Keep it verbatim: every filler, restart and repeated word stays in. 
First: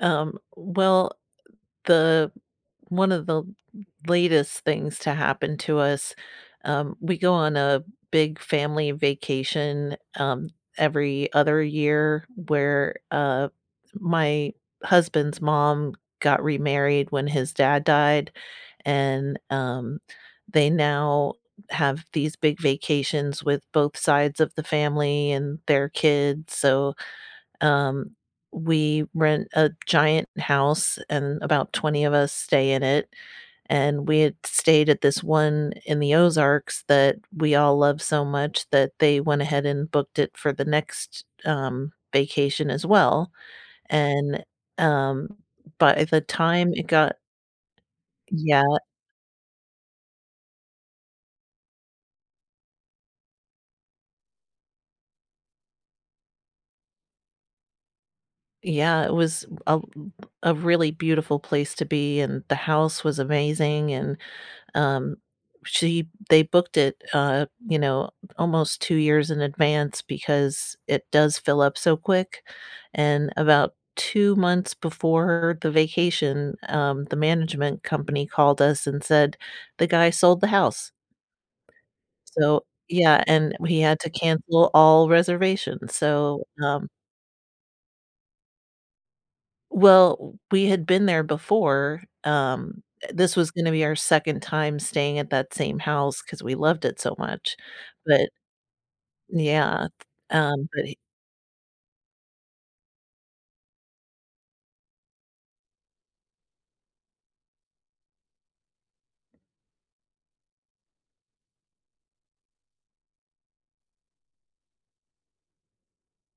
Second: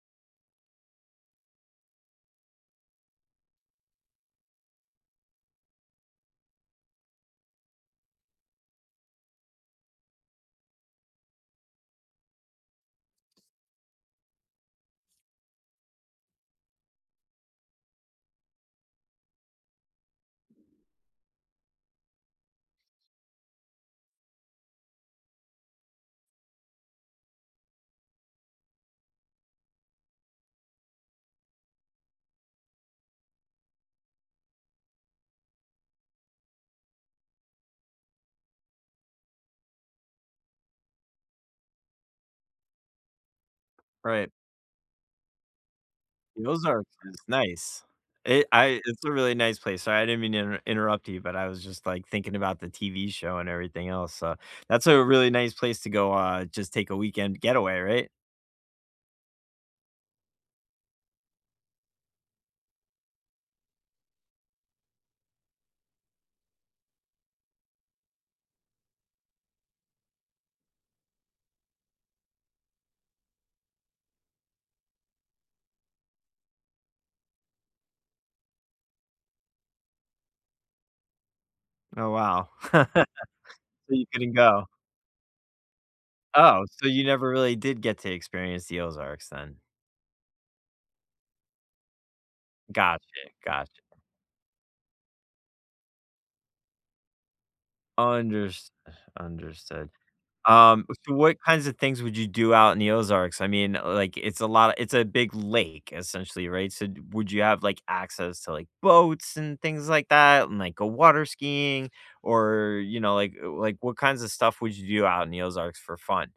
Um, well, the one of the l latest things to happen to us, um we go on a big family vacation, um, every other year where, uh, my husband's mom got remarried when his dad died, and, um, they now have these big vacations with both sides of the family and their kids, so, um, we rent a giant house and about twenty of us stay in it, and we had stayed at this one in the Ozarks that we all love so much that they went ahead and booked it for the next, um, vacation as well, Right. and, um, but at the Those time are it got pris nice. It Yeah I it's a really nice place. Sorry, I didn't mean to inter interrupt you, but I was just, like, thinking about the TV show and everything else, so that's a really nice place to go, uh, just take a weekend getaway, right? Yeah, it was a l a really beautiful place to be, and the house was amazing, and, um, she they booked it, uh, you know, almost two years in advance because it does fill up so quick and about two months before the vacation, um, the management company called us and said the guy sold the house. Oh, wow. So Yeah, and we So, had you to couldn't go. cancel all reservations, so, Oh, so um you never really did get to experience the Ozarks then? Well, we had been there before, um, uh, eh, Gotcha, this was gonna gotcha. be our second time staying at that same house 'cause we loved it so much. But Unders Yeah, understood. th um, Um, but he so, what kinds of things would you do out in the Ozarks? I mean, like, it's a lot it's a big lake, essentially, right, so, d would you have, like, access to, like, boats and things like that and, like, go water skiing? Or, you know, like like, uh, what kinds of stuff would you do out in the Ozarks for fun?